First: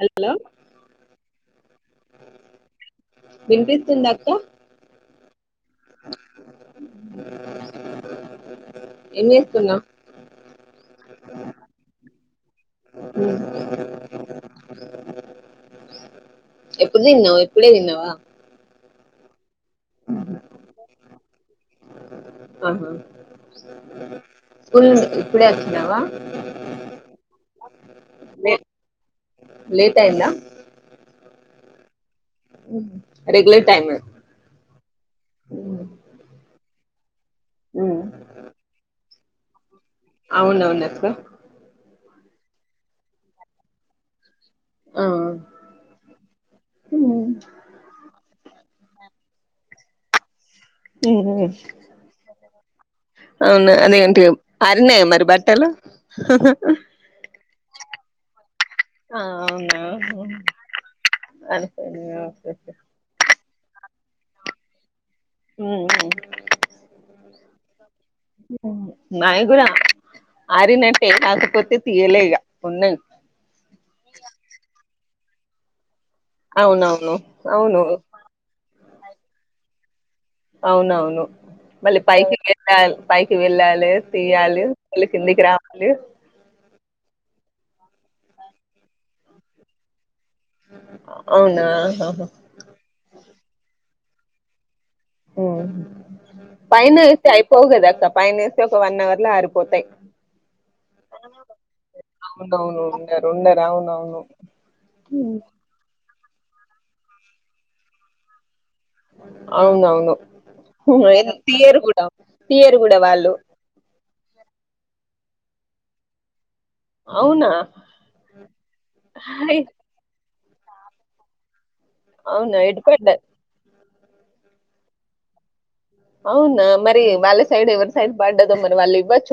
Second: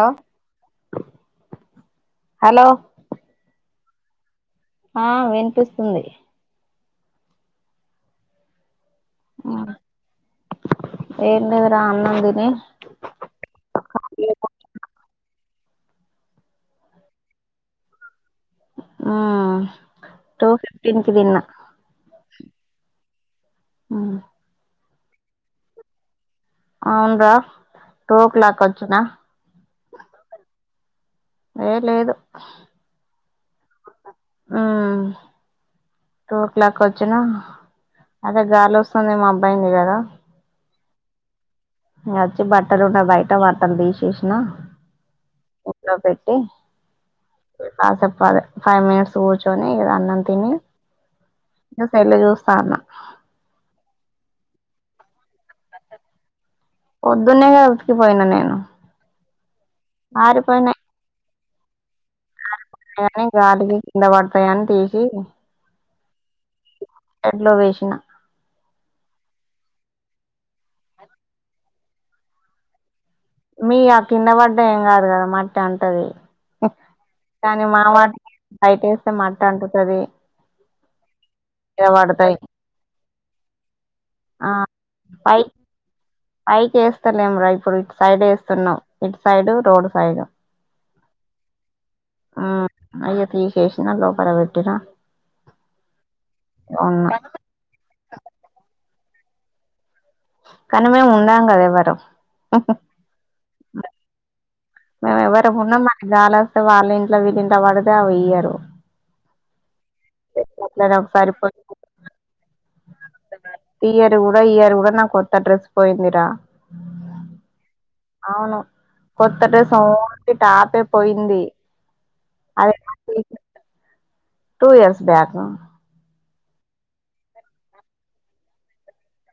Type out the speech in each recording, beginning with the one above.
Hello hello వినిపిత్ తుందా అక్క ఆ వినిపిస్తుంది ఏం చేస్తున్నావ్ ఏం లేదురా అన్నం తిని ఎప్పుడు తిన్నావ్ ఇప్పుడే తిన్నావా ఆ టూ ఫిఫ్టీన్ కి తిన్న ఆహా ఆ స్కూల్ నుంచి ఇప్పుడే వచ్చినవా అవునురా టూ ఓ లే క్లాక్ వచ్చిన లేట్ అయిందా యే లేదు రెగ్యులర్ టైమే ఆ టూ ఓ క్లాక్ వచ్చిన ఉమ్ అదే గాలి వస్తు అదే మబ్బు అయ్యింది కదా అవునవును అక్క వచ్చి బట్టలు ఉండ్య బయట బట్టలు తీసేసిన ఆ ఉట్లో పెట్టి ఆ చెప్పాలే ఫైవ్ మినిట్స్ కూర్చొని ఇగ అన్నం తిని ఇగ సెల్లు చూస్తాన్న అవునా అదే అంటివిగా ఆరినయా మరి బట్టలు హా హా పొద్దున్నే గా ఉతికిపోయిన నేను ఆ అవునా [unintelligible] ఆరిపోయినా ఓకే ఓకే అని గాలికి కింద పడతాయాని తీసి ఉ ఉ ఎండ్లో వేసిన నాయి కూడా ఆరినట్టే కాకపోతే తీయలే ఇగా ఉన్నాయ్. మీ ఆ కింద పడ్డ ఏం కాదు కదా మట్టి అంటది అవునవును కానీ మా అవును వాటికి బయట వేస్తే మట్ట అంటుతది అవునవును కింద మళ్ళీ పైకి పడతాయి వెళ్ళాలి పైకి వెళ్ళాలి ఆ తీయాలి మళ్ళీ పై కిందికి రావాలి పైకి వేస్తలేం రా ఇప్పుడికి సైడ్ వేస్తున్నాం ఇటు సైడు రోడ్ సైడ్ అవునా ఆహా ఆ అయ్యే తీసేసినా లోపల పెట్టిన ఉ పైన వేస్తే అయిపోవు కదాక్క పైన వేసి ఒక వన్ అవర్ లో అరిపోతై కానీ మేము ఉండం కదా ఎవరం అవునవును ఉండారు ఉండారు అవునవును మేము ఎవరమున్నా మనకి గాలి వస్తే వాళ్ళ ఇంట్ల వీళ్ళ ఇంట్ల పడితే అవి ఇయ్యరు అవునవ్ అట్లనే ఒకసారి పోయి తీయరు కూడా తీయరు కూడా వాళ్ళు ఇయరు కూడా నా కొత్త డ్రెస్ పోయిందిరా అవునా అవును కొత్త హాయ్. డ్రెస్ టాపే పోయింది అవునా ఎటు అదేమో తీసి [unintelligible] టూ ఇయర్స్ బ్యాక్ అవునా మరి వాళ్ళ సైడ్ ఎవరి సైడ్ పడ్డదో మరి వాళ్ళు ఇవ్వచ్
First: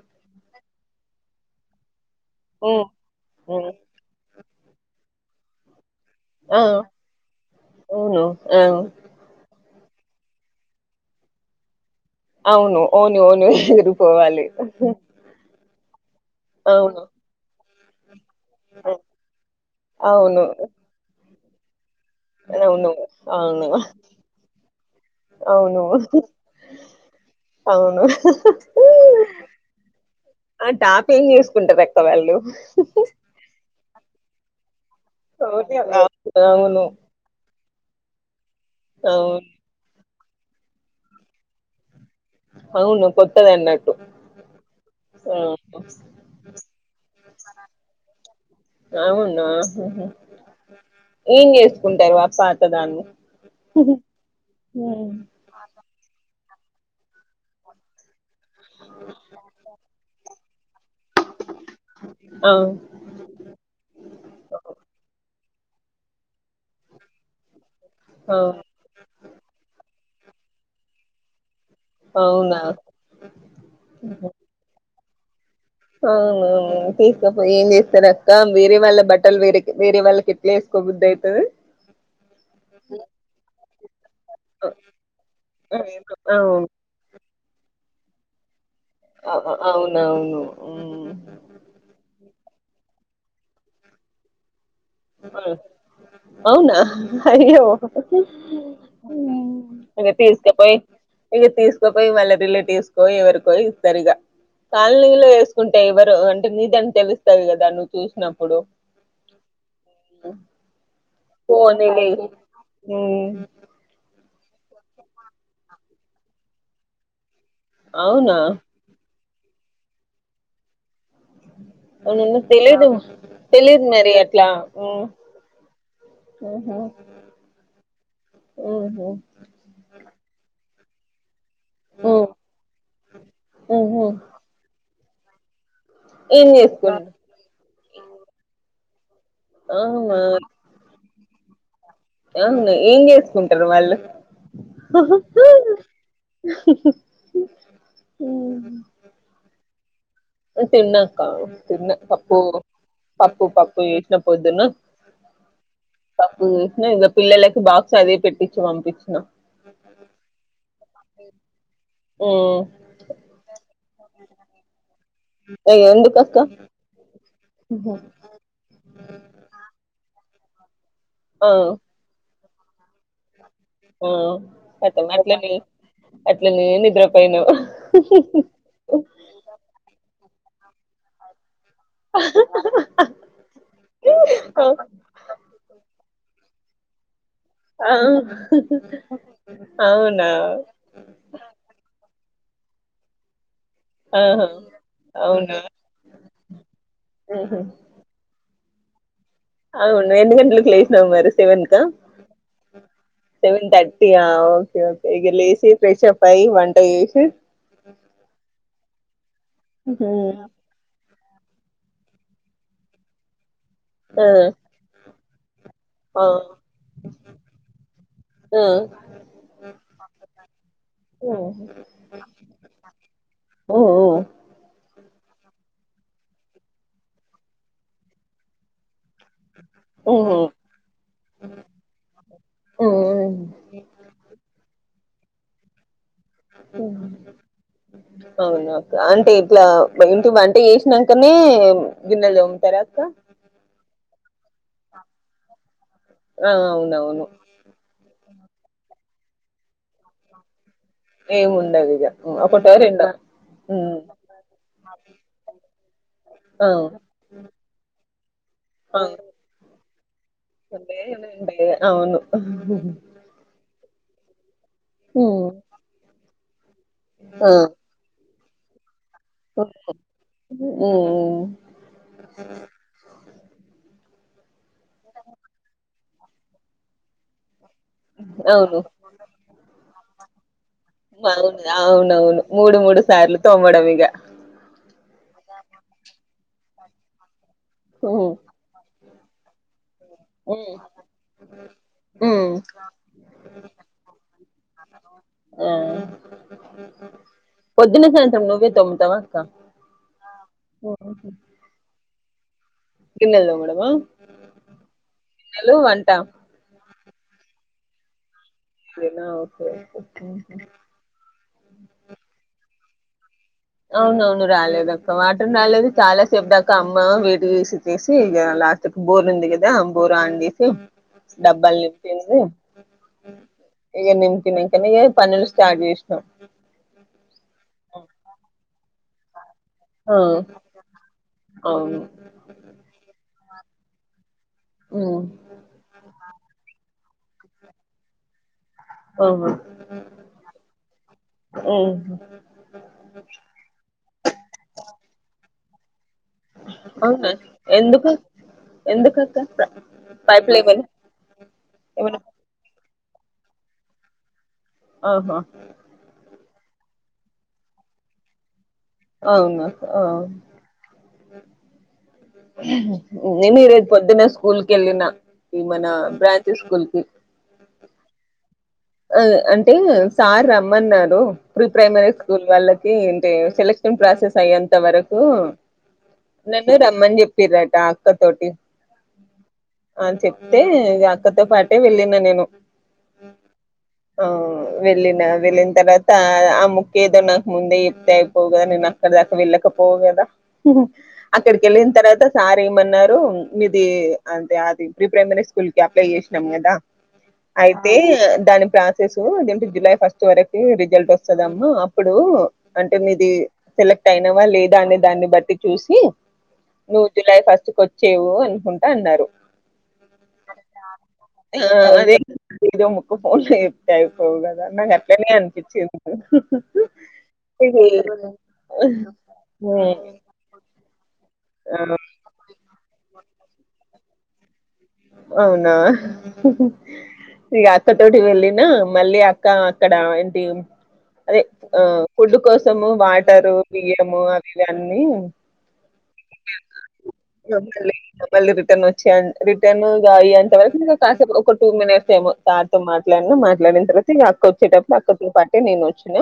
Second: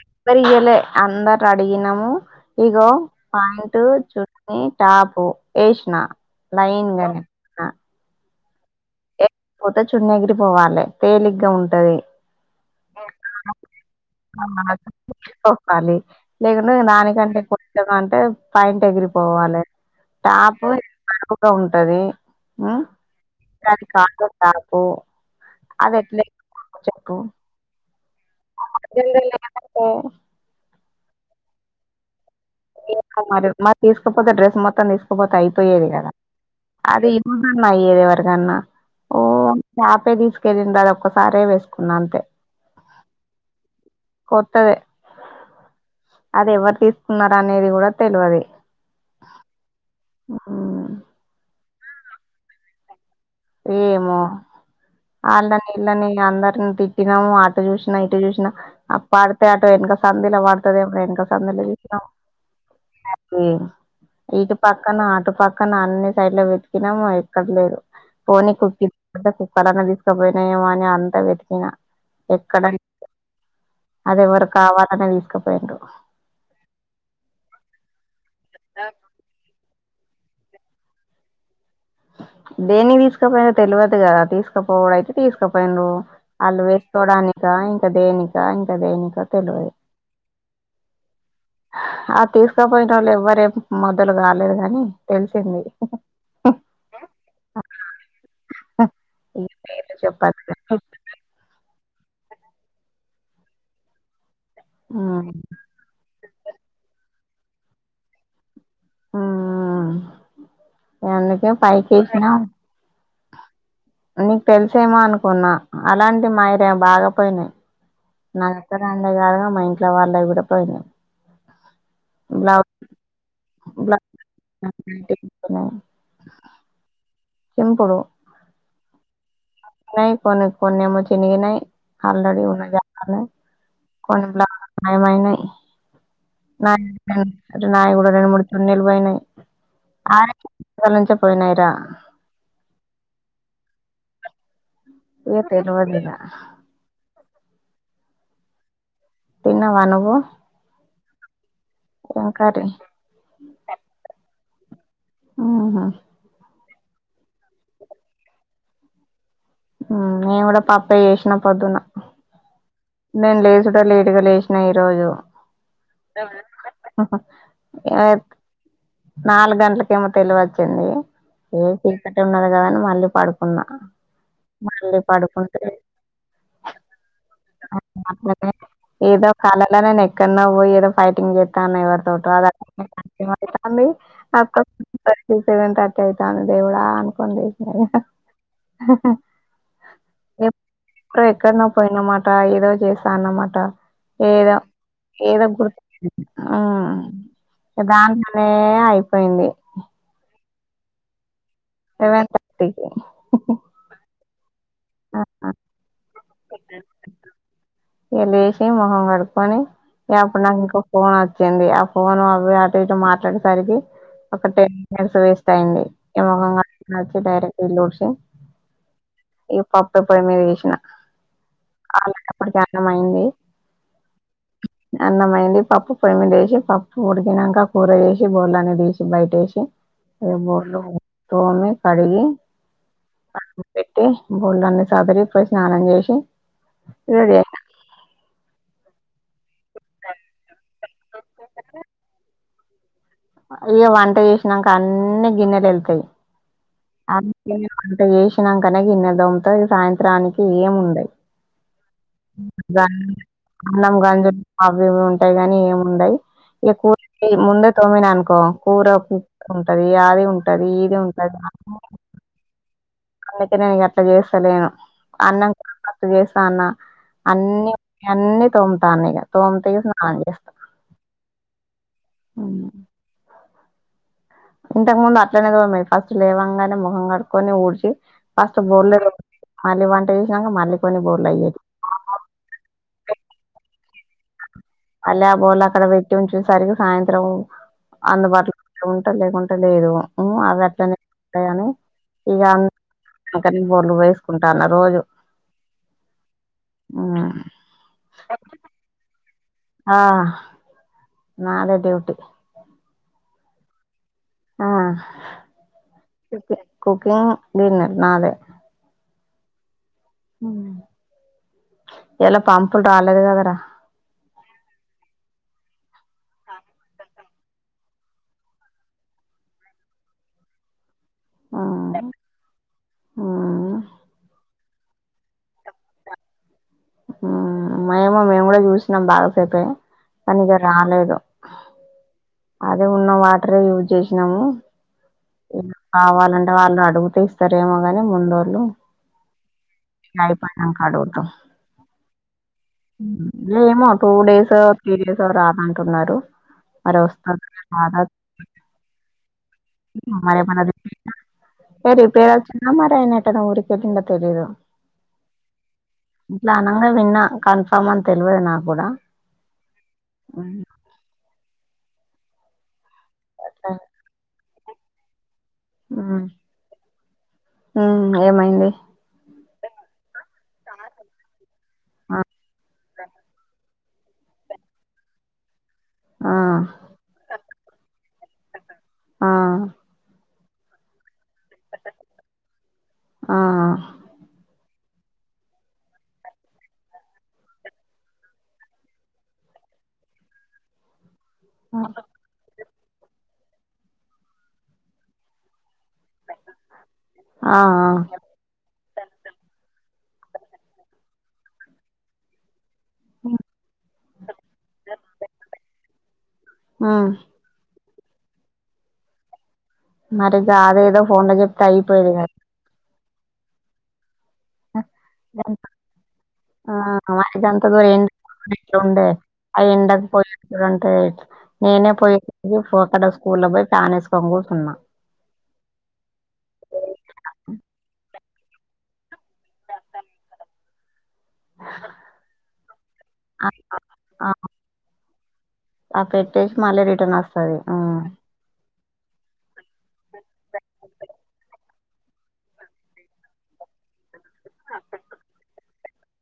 ఎవ్వరూ ఇయ్యలే అందరు అడిగినము ఉమ్ ఇగో ఉమ్ పాయింట్ చూ ని టాపు ఎషిన ఆ లైన్గానే న అవును ఆ పోతే చున్ని ఎగిరి పోవాలే తేలిగ్గా ఉంటది అవును అవునవును ఎగిరిపోవాలి ప్పాలి లేకుంటే అవును దానికంటేం కొత్తగా అంటే ప్యాంట్ ఎగిరిపోవాలలే అవును టాప్ బరువుగా ఉంటది అవును అవును అ ది [unintelligible] టప్ అవును అది ఎట్లే [unintelligible] చెప్పు అవును [unintelligible] అ ఎం చేసుకుంటారక్క వాళ్ళు ఏమో మరి మరి తీసుకపోతే డ్రెస్ మొత్తం తీసుకపోతే ఓకే. అయిపోయేది కదా అవును అది అయ్యేది ఎవరికన్నా అవును హుమ్ టాపే తీసుకెళ్ళంది అది ఒక్కసారే వేసుకున్నా అంతే అవును కొత్తదన్నట్టు కొత్తదే అది ఎవరు తీసుకున్నారనేది కూడా తెలువది అవునా హుహు. ఏం చేసుకుంటారు అ పాత దాన్ని ఏమో అళ్లనే విల్ళని అందరిని తిట్టినాము ఆరు చూసినా ఇటు చూసిన అ పడితే అటు వెనక సందుల పడుతదేమో ఎనకా సందుల చూసినం ఆ అవును ఇటు పక్కన అటు పక్ క్కన అన్ని సైడ్ ల వేతికినం ఎక్కడలేదు పోనీ అవును. కుక్ కుక్కలన్న తీసుకపోయినాయోమొ అని అంతా వెతికినా అవునా ఎక్కడ అది ఎవరోకావాలనే తీస్ అవునవును తీసుకపోయి ఏం చేస్తారక్క వేరే వాళ్ళ బట్టలు వేరే వేరే వాళ్ళకి ఎట్లా వేసుకోబుద్దిఅయితది దేనికి తీసుకపోయినా పోయిల్లో తెలువది కదా తీసుకపోవుడయితే తీసుకుపోయిండు వాళ్ళు అవును వేసుకోడానిక ఇంకా దేనిక ఇంకా దేనిక అ తెలియదు అవునవును మ్ ఆ తీసుకోపోయిన వాళ్ళు ఎవ్వరేం మొదలు కాలేదు గాని ఆ, తెలిసింది అవునా అయ్యో ఇక పేర్లు ఇగ చెప్పద్దు తీస్కపోయి ఇగ తీస్ క పోయి వాళ్ళ రిలేటివ్స్కో ఎవరికో ఇస్తారు ఇగ కాలనీలో మ్మ్ వేసుకుంటే ఎవరు అంటే నీదని తెలుస్ కదా నువ్వు చూసినప్పుడు ఎందుకే పోనీలే పైకేశిన ఉమ్ నీకు తెలిసేమో అనుకున్నా అలాంటి మాయిరే బాగా పోయినియ్ అవునా నాత్తరాండ కాని మా ఇంట్లో వాళ్ళవి కూడా పోయినాయి అవునవును బ్లౌజ్ తెలీదు తెలీదు బ్లౌజ్ మరి అట్లా ఉమ్ ఓహో చంపుడు ఓ నై కొను కొన్నేమో చినిగిన్నాయి ఉ ఆల్రెడీ ఉన్నాజపాలా ఉహు కొన్ని మ మైనే ఏం నా చేసుకున్ నై కూడా రెండు మూడు చున్నీలు పోయినై ఆ ఆ పోయినిరా అవును ఏం చేసుకుంటారు వాళ్ళు హు ఇగ తెలవదు ఇగ హు హు తిన్నావా నువ్వు తిన్నక తిన్న ఏం పప్పు కర్రీ పప్పు పప్పు చేసిన పోద్దున్న ఊహూ పప్పు చేసిన ఇంక పిల్లలకి బాక్స్ అదే పెట్టించు పంపించిన హ్మ్ నేను కూడా పప్పే చేసిన పొద్దున్న నేను లేచుడే లేటు గా లేసినా ఈ రోజు ఆ ఎందుకక్కా బ నాలుగు గంటలకేమో తెలివి వచ్చింది ఆ ఏ చీకట్టి ఉన్నాది కదాని మళ్ళీ పడు న్నా ఆ మళ్ళీ కతం అట్లనే పడుకుంటే అట్లనే నిద్రపోయినావు [unintelligible] ఇదో కాలలానే కన్నా పో ఎద ఫైటింగ్ చేతాన్నా ఎవరితోటో [unintelligible] అనే ఆపు సెవెన్ థర్టీ స్నానం చేయాలా అని సరే ఆ సరే అవునా హ హ ఎక్కడ పోయిన మా క ఈరోజే స్నానం అట ఆహా ఏదో ఏదో అవునా గుర్తు ఆ ఉహు. దా ఊ అయి అవును రెండు గంటల్కి లెగిస్నా మరి ఎంత సెవెన్ థర్టీకి సెవెన్ థర్టీ ఆ ఓకే ఓ ఇగ ఆ లేసి ఫ్రెషప్ అయి వంట చేసి ఇగా లేసి ముఖం కడుక్కుని ఇగ హ్మ్ అప్పుడు నాకింకా ఫోన్ వచ్చింది ఆ ఫోన్ అవి అటు ఇటు మాట్లాడేసరికి ఆ ఒక టెన్ మినిట్స్ వేస్ట్ టైంది ఆ నేను వచ్చేసరికి ఇళ్లు ఊడ్చి ఆ ఈగా పప్పు పోయిమీద వేసిన ఓ అలాప్పటికి అన్నం అయింది ఓ అన్నంమైంది పప్పు పొమ్మిదేసి పప్పు ఉడికినాక కూర వేసి బోల్లాన్ని తీసి బయట వేసి ఇగ ఓహో బోర్లు తోమి కడిగి పెట్టి బోల్డాన్ని సాదరి పె స్నానం చేసి రెడీ అయిన అవునా అంటే ఇట్లా ఏంటి వంట చేసినాకనే గిన్నెలు తోమ్ముతారా అక్క అయ్యో వంట చేసినాక అన్ని గిన్నెలు ఎల్తాయి ఆ అ అవునవును అంత చేసినంకనే గిన్నెల్ తోముత సాయంత్రానికి ఏం ఉండయి. ఏముండదు అన్నం గంజు అవి ఇవి ఉంటాయి కగాని ఏమిండయి ఆ ఎ కూ ముంద తోమ్మిననుకో కో కూర ఆ కూ ఉంటది అది ఉంటది ఇది ఉండే, ఉంటది ఉండే, అవును అందుకే నేను అట్లా చేస్తాలేను హ్మ్ అన్నం అట్ చేస్తా అన్న ఆ అన్ని ఇగ అన్ని తోముతాను ఇగ తోమి స్నానం చేస్తాను ఉమ్ ఇంతకు ముందు అట్లనే తొమేదీ ఫస్ట్ లేవంగనే ముఖం కట్టుకొని ఊడ్చు ఫస్ట్ అవును బోర్లే మళ్ళీ వంట చేసినాక మళ్ళీ కొన్ని బోర్లు అవును అయ్యేటివి. అవునవును మూడు మూడు సార్లు తోమడం ఇగ మళ్ళ ఆ బోలు అక్కడ పెట్టి ఉంచేసరికి సాయంత్రం హ్మ్ అందుబాటులో అ లేకుంటడా లేదు ఉ హ్మ్ అవట్నే ఉంటాయని ఇగ హ్మ్ అతని [unintelligible] వేసుకుంటాన్న రోజు ఆ ఉమ్, పొద్దున సాయంత్రం నూవై తొమ్మతవ ఆ నదే డ్యూటీ గిన్నెలు తొమడమ ఆ గిన్నెలు వంట కుకింగ్ డిన్నర్ నాదే నా ఓకే ఒకే ఈయల పాంపులు రాలే గదరా అవున అవును రాలేదు అక్క వాటర్ రాలేదు చాలా సేపు దాకా అమ్మ వేర్చేసి ఇగ లాస్ట్క్ బోర్ందిగిదా బోర్ ఆన్ చేసి డబ్బాలు ఉమ్, నిమ్తన ఉమ్, ఇగ నింపి ఎమ్మటె పనిలు స్టార్ట్ చేష్ మేము మేము కూడా చూసినాం బాగా పో ఆ కానీ ఇగ రాలేదు అవును అదే ఉన్నవా ట్రే యూజ్ చేసినము ఉమ్ కావాలంటే వాళ్ళు అడుగుతే ఇస్తరెమో గని ముందోల్లు అవును అయిపోయినన్క అడుగుతా ఉమ్ ఏమో టూ డేస్ త్రీ డేస్ రానంటున్నారు అవునా ఎందుకు ఎందుకక్క పైప్ మారేమన్న లేవనా ఏమన్నా రిపేరిచిందో తెలియదు ఊరికే అందో తెలిదు ఆహ ఇట్లా అనగా విన్నా కన్ఫామ్ అని తెలవదు నాకు కూడా అవున అవు నేను ఈ రేజు పొద్దున్న స్కూల్ కి వెళ్ళిన ఈ మన బ్రాంచె స్కూల్ కి ఉమ్ ఏమైంది ఆ, అంటే సార్ రమ్మన్నారు ప్రీ ప్రైమరీ ఆ స్కూల్ వాళ్ళకి అంటే సెలెక్ ప్రాసెస్ అయ్యేంత వరకు ఆ నన్ను రమ్మని చెప్పిరట అక్క తోటి అని చెప్తే అక్కతో పాటే వెళ్ళిన నేను ఆ ఆ ఆ వెళ్ళిన వెళ్ళిన తర్వాత ఆ ముక్క ఏదో నాకు ముందే ఎప్తే అయిపోవు కదా నేను అక్కడ దాకా వెళ్ళకప్ పోవ్ గద అక్కడికి వెళ్ళిన తర్వాత సార్ ఏమన్నారు మీది అంటె అది ప్రీ ప్రైమరీ స్కూల్ అప్లై చేసినాం కదా ఆ ఆ అయితే ఆది ప్రాసెస్ జులై ఫస్ట్ వరకు రిజల్ట్ వస్తది అమ్మ అప్పుడు అంటే మీది సెలెక్ట్ అయినవా లేదా అనే దాన్ని బట్టి చూసి నువ్వు మ్మ్ జులై ఫస్ట్ కి వచ్చేవు అనుకుంటా అన్నారు మరి అది ఏదో ఫోన్ లో చెప్తే అయిపోయేది కదా ఒక ఫోన్ లో చెప్తారు పోవు కదా నాకు అట్లనే అనిపించేది ఆ! మనకి అయి ఉండక పోయి [unintelligible] నేనే పోయే అక్కడ స్కూల్ లో పోయి ఫ్యాన్ వేసుకొని కూర్చున్నా అవునా [unintelligible] ఇ వెళ్ళిన మళ్ళీ అక్క అక్కడ ఏంటి అదే ఆ ఫుడ్ కోసము ఆ! వాటరు బియ్యము ఆ! అవి ఇవి అన్నీ ఆ పెట్టేసి మళ్ళీ రిటర్న్ వస్తాది మళ్ళీ హ్మ్ మళ్ళీ రిటర్న్ వచ్చే రిటర్న్ గా అయ్యేంత వరకు ఇంకా కాసేపు ఒక టూ మినిట్స్ ఏమో తారితో మాట్లాడిన మాట్లాడిన తర్వాత ఇగ అక్క వచ్చేటప్పుడు అక్కతో పాటే నేను వచ్చిన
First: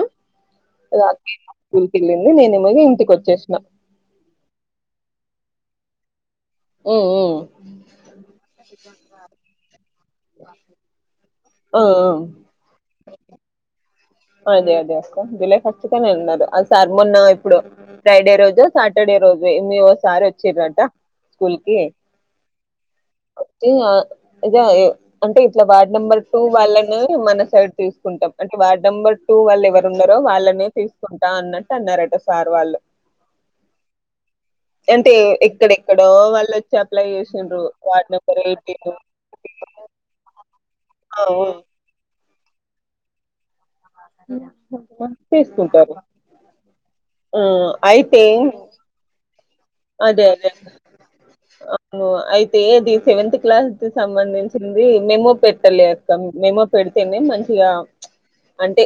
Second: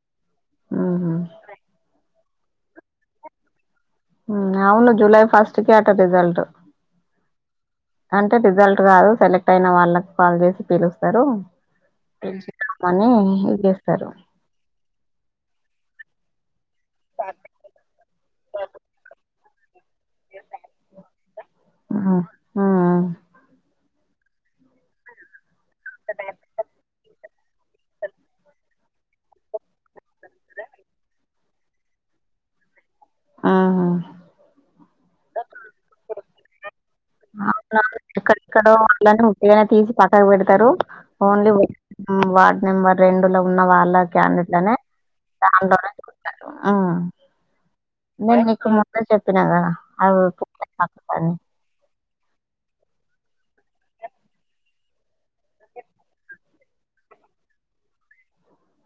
హుహు. రాత్రి స్కూల్కి వెళ్ళింది నేనేమో ఇంటికి వచ్చేసినా అవును జులై ఫస్ట్ కే అట రిజల్ట్ హ్మ్ మ్మ్ అంటే రిజల్ట్ రాదు సెలెక్ట్ అయిన వాళ్ళకి కాల్ చేసి పిలుస్తారు ఆ పిలిచినా కానే ఏం చేస్తారు అదే అదే అక్కా జూలై ఫస్ట్ కనే అన్నారు సార్ మొన్నా ఎప్పుడో ఫ్రైడే రోజో సాటర్డే రోజు ఇ వస్ సార్ వచ్చిరంట స్కూల్ కి హ్మ్. హ్మ్. వచ్చి ఇద అంటే ఇట్లా వార్డ్ నెంబర్ టూ వాళ్ళని మన సైడ్ తీసుకుంటాం అంటే వార్డు నెంబర్ టూ వాళ్ళు ఎవరున్నారో వాళ్ళనే తీసుకుంటా అన్నట్టు అన్నారట సార్ వాళ్ళు హ్మ్. హ్మ్. అంటే ఎక్కడెక్కడో వాళ్ళు వచ్చి అప్లై చేసి అవును ఎక్కడెక్కడో వాళ్ళని ముట్టిగానే తీసి పక్కకు పెడతారు ఓన్లీ వార్డ్ నెంబర్ రెండు లో ఉన్న వాళ్ళ క్యాండేట్ లోనే దానిలోనే తీసుకుంటారు అనుకుంట హ్మ్ ఆ అయితే నేను నీకు ముందే చెప్ చెప్పినాదా అదే అదే [inaudible] అవును అయితే ఇది సెవెంత్ క్లాస్ కి సంబంధించింది మెమో పెట్టలే అక్క మెమో పెడితేనే మంచిగా అంటే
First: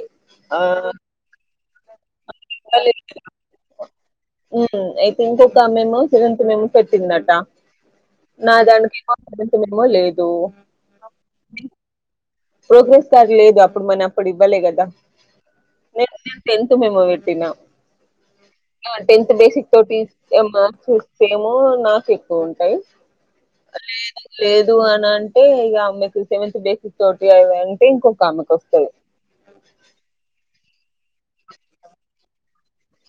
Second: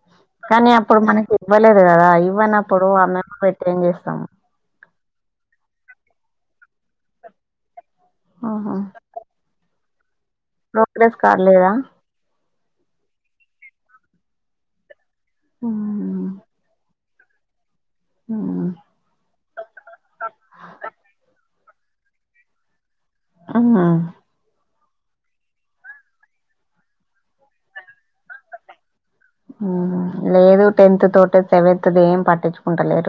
ఆ కానీ అప్పుడు మనకి ఇవ్వలేదు కదా ఇవ్వనప్పుడు ఆమె పెట్టే ఏం చేస్తాము ఇంకొకమె మేమో సెవెంత్ మేమో పెట్టిందట నా ఆహా! దానికేమో సెవంత్ మేమో లేదు ప్రోగ్రెస్ కార్లేదా ప్రోగ్రెస్ కార్డు లేదు అప్పుడు మనం అప్పుడు ఇవ్వలే కదా హ్మ్. నేన్ టెన్త్ మేమో పెట్ హ్మ్. ఆ టెంత్ బేసిక్ తోటి ఏమ చూస్తే ఓ నాకు ఎక్కువ ఉంటాయి అమ వద్దు అని అంటే ఇక ఆమెకి సెవెంత్ బేసిక్ తోటి అవి అంటే ఇంకొక ఆమెకి వస్తాయి హ్మ్ లేదు టెన్త్ తోటి సెవెన్త్ ది ఏం పట్టించుకుంటలేదు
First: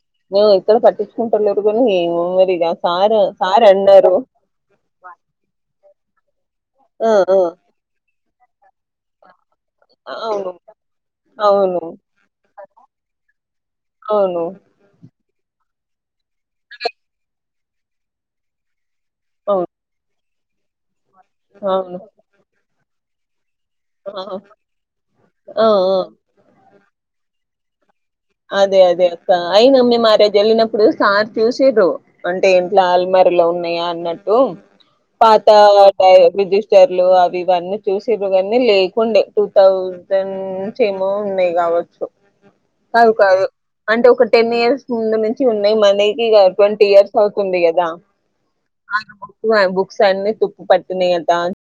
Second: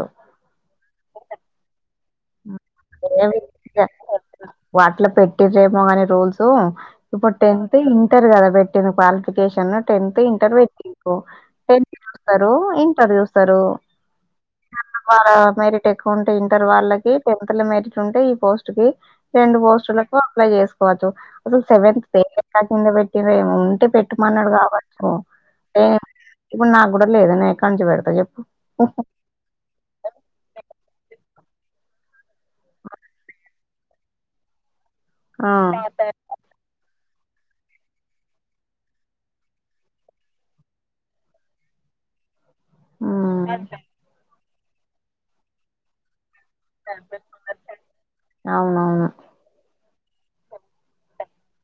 ఎక్కడ పటిచ్చుకుంటలేరు గాని ఏమో మరి ఆ సార్ సార్ అన్నారు వాట్లో పెట్టిరేమో కాని రూల్స్ ఆ ఇప్పుడు టెన్త్ ఇంటరు కదా పెట్టింది క్వాలిటీ ఆ టెన్త్ అవును ఇంటర్ మెట్రిక్ అవును టెన్త్ చూస్తారు ఇంటర్ చూస్తారు అవును మరి పెట్టుకుంటే ఇంటర్ వాళ్ళకి టెన్త్ కి మెరిట్ ఉంటే ఈ పోస్ట్ కి రెండు అవును పోస్టులకు అప్లై చేసు అవును [unintelligible] అంటే ఆ పెట్టుమన్నాడు కావచ్చు ఆ ఆ ఇప్పుడు నాకు కూడ లేదనే [unintelligible] అదే అదే అక్కా అయినమ్మి [unintelligible] వెల్లినప్పుడు సా చుసిర్రు అంటే ఇంట్లో ఆలమరలో ఉన్నాయా అన్నట్టు పాత ఆ [unintelligible] రిజిస్టర్లు ఇవన్నీ చూసే కానీ లేకుండే టూ థౌజండ్ నుంచి ఏమో ఉన్నాయి కావచ్చు కాదు కాదు ఉమ్ అంటే ఒక టెన్ ఇయర్స్ ముందు నుంచి ఉన్నాయి మనకి కాదు ట్వంటీ ఇయర్స్ అవుతుంది కదా అవునవును [unintelligible] బుక్స్ అన్ని తుప్పు పడుతున్నాయ్ కదా